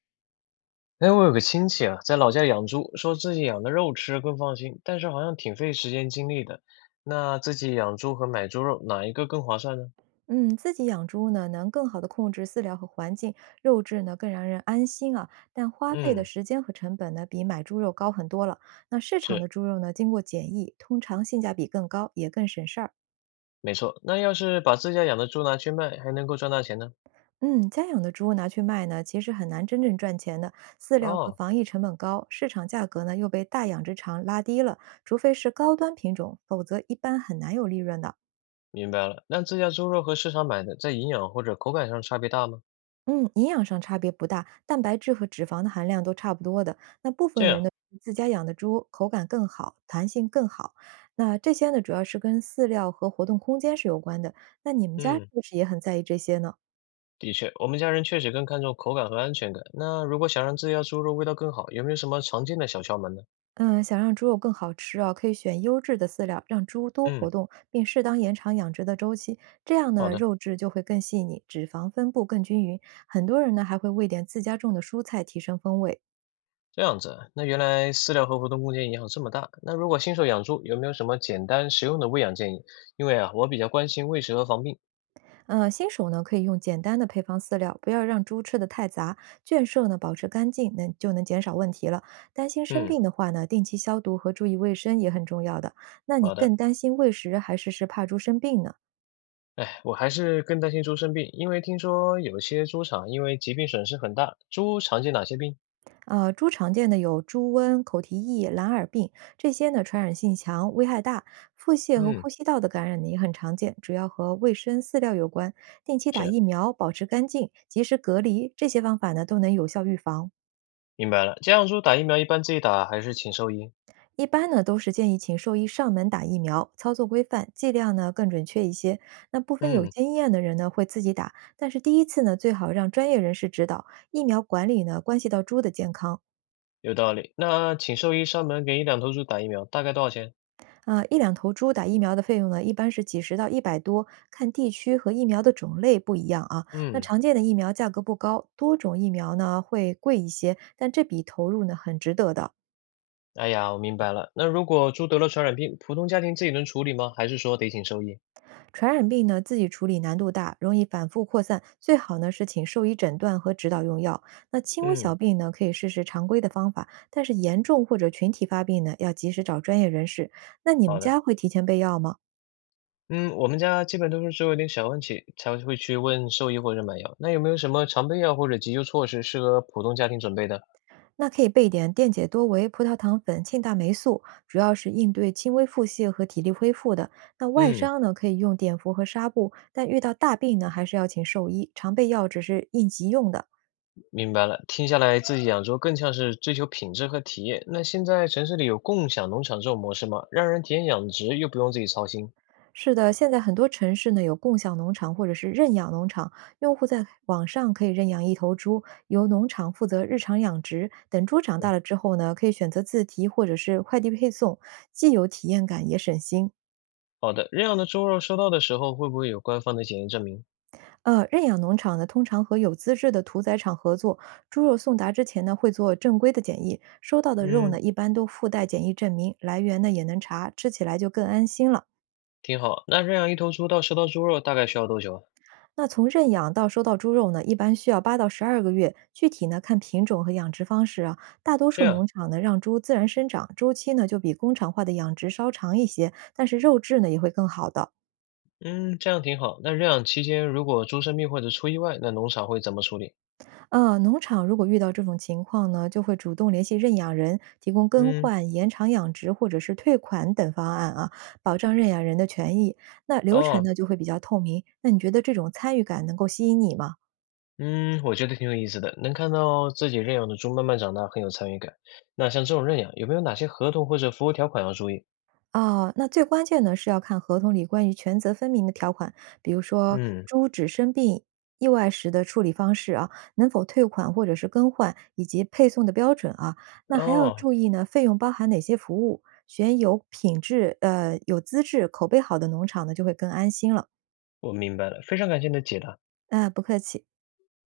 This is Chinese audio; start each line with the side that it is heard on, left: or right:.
left: 哎，我有个亲戚啊，在老家养猪，说自己养的肉吃更放心，但是好像挺费时间精力的。那自己养猪和买猪肉哪一个更划算呢？
right: 嗯，自己养猪呢，能更好的控制饲料和环境，肉质呢更让人安心啊。但花费的
left: 嗯，
right: 时间和成本呢，比买猪肉高很多了。那市场的
left: 是，
right: 猪肉呢，经过检疫，通常性价比更高，也更省事儿。
left: 没错。那要是把自家养的猪拿去卖，还能够赚大钱呢？
right: 嗯，家养的猪拿去卖呢，其实很难真正赚钱的。饲料和
left: 哦，
right: 防疫成本高，市场价格呢又被大养殖场拉低了。除非是高端品种，否则一般很难有利润的。
left: 明白了。那自家猪肉和市场买的，在营养或者口感上差别大吗？
right: 嗯，营养上差别不大，蛋白质和脂肪的含量都差不多的。那部
left: 这
right: 分人
left: 样，
right: 呢，自家养的猪口感更好，弹性更好。那这些呢，主要是跟饲料和活动空间是有关的。那你们家是
left: 嗯，
right: 不是也很在意这些呢？
left: 的确，我们家人确实更看重口感和安全感。那如果想让自家猪肉味道更好，有没有什么常见的小窍门呢？
right: 嗯，想让猪肉更好吃啊，可以选优质的饲料，让猪多活
left: 嗯，
right: 动，并适当延长养殖的周期。这样
left: 好
right: 呢，
left: 的。
right: 肉质就会更细腻，脂肪分布更均匀。很多人呢还会喂点自家种的蔬菜，提升风味。
left: 这样子啊，那原来饲料和活动空间影响这么大。那如果新手养猪，有没有什么简单实用的喂养建议？因为啊，我比较关心喂食和防病。
right: 新手呢可以用简单的配方饲料，不要让猪吃的太杂。圈舍呢保持干净，能就能减少问题了。担心生
left: 嗯，
right: 病的话呢，定期消毒和注意卫生也很重要的。那你
left: 好的。
right: 更担心喂食还是怕猪生病呢？
left: 哎，我还是更担心猪生病，因为听说有些猪场因为疾病损失很大。猪常见哪些病？
right: 猪常见的有猪瘟、口蹄疫、蓝耳病这些呢，传染性强，危害大。腹泻和
left: 嗯，
right: 呼吸道的感染呢也很常见，主要和卫生饲料有关。定期打
left: 是，
right: 疫苗，保持干净，及时隔离，这些方法呢都能有效预防。
left: 明白了。家养猪打疫苗一般自己打还是请兽医？
right: 一般呢都是建议请兽医上门打疫苗，操作规范，剂量呢更准确一些。那部分有
left: 嗯，
right: 经验的人呢会自己打，但是第一次呢最好让专业人士指导。疫苗管理呢关系到猪的健康
left: 有道理。那请兽医上门给一两头猪打疫苗，大概多少钱？
right: 啊，一两头猪打疫苗的费用呢一般是几十到一百多，看地区和疫苗的种类不一样啊。那
left: 嗯，
right: 常见的疫苗价格不高，多种疫苗呢会贵一些，但这笔投入呢很值得的。
left: 哎呀，我明白了。那如果猪得了传染病，普通家庭自己能处理吗？还是说得请兽医？
right: 传染病呢，自己处理难度大，容易反复扩散，最好呢是请兽医诊断和指导用药。那轻微小
left: 嗯，
right: 病呢，可以试试常规的方法，但是严重或者群体发病呢，要及时找专业人士。那你们
left: 好的。
right: 家会提前备药吗？
left: 嗯，我们家基本都是只有点小问题才会去问兽医或者买药。那有没有什么常备药或者急救措施适合普通家庭准备的？
right: 那可以备点电解多维、葡萄糖粉、庆大霉素，主要是应对轻微腹泻和体力恢复的。那外
left: 嗯，
right: 伤呢，可以用碘伏和纱布，但遇到大病呢，还是要请兽医。常备药只是应急用的。
left: 明白了。听下来，自己养猪更像是追求品质和体验。那现在城市里有共享农场这种模式吗？让人体验养殖又不用自己操心。
right: 是的，现在很多城市呢有共享农场或者是认养农场，用户在网上可以认养一头猪，由农场负责日常养殖。等猪长大了之后呢，可以选择自提或者是快递配送，既有体验感也省心。
left: 好的，认养的猪肉收到的时候会不会有官方的检验证明？
right: 认养农场呢通常和有资质的屠宰场合作，猪肉送达之前呢会做正规的检疫，收到的肉
left: 嗯，
right: 呢一般都附带检疫证明，来源呢也能查，吃起来就更安心了。
left: 挺好。那认养一头猪到收到猪肉大概需要多久啊？
right: 那从认养到收到猪肉呢，一般需要8到12个月，具体呢看品种和养殖方式啊。大多
left: 这
right: 数
left: 样
right: 农
left: 啊，
right: 场呢让猪自然生长，周期呢就比工厂化的养殖稍长一些，但是肉质呢也会更好的。
left: 嗯，这样挺好。那认养期间如果猪生病或者出意外，那农场会怎么处理？
right: 农场如果遇到这种情况呢，就会主动联系认养人，提供更
left: 嗯，
right: 换、延长养殖或者是退款等方案啊，保障认养人的权益。那流程
left: 哦，
right: 呢就会比较透明。那你觉得这种参与感能够吸引你吗？
left: 嗯，我觉得挺有意思的，能看到自己认养的猪慢慢长大，很有参与感。那像这种认养，有没有哪些合同或者服务条款要注意？
right: 哦，那最关键呢是要看合同里关于权责分明的条款，比如说
left: 嗯，
right: 猪只生病、意外时的处理方式啊，能否退款或者是更换，以及配送的标准啊。那还要
left: 哦，
right: 注意呢，费用包含哪些服务，选有品质、有资质、口碑好的农场呢，就会更安心了。
left: 我明白了，非常感谢你的解答。
right: 啊，不客气。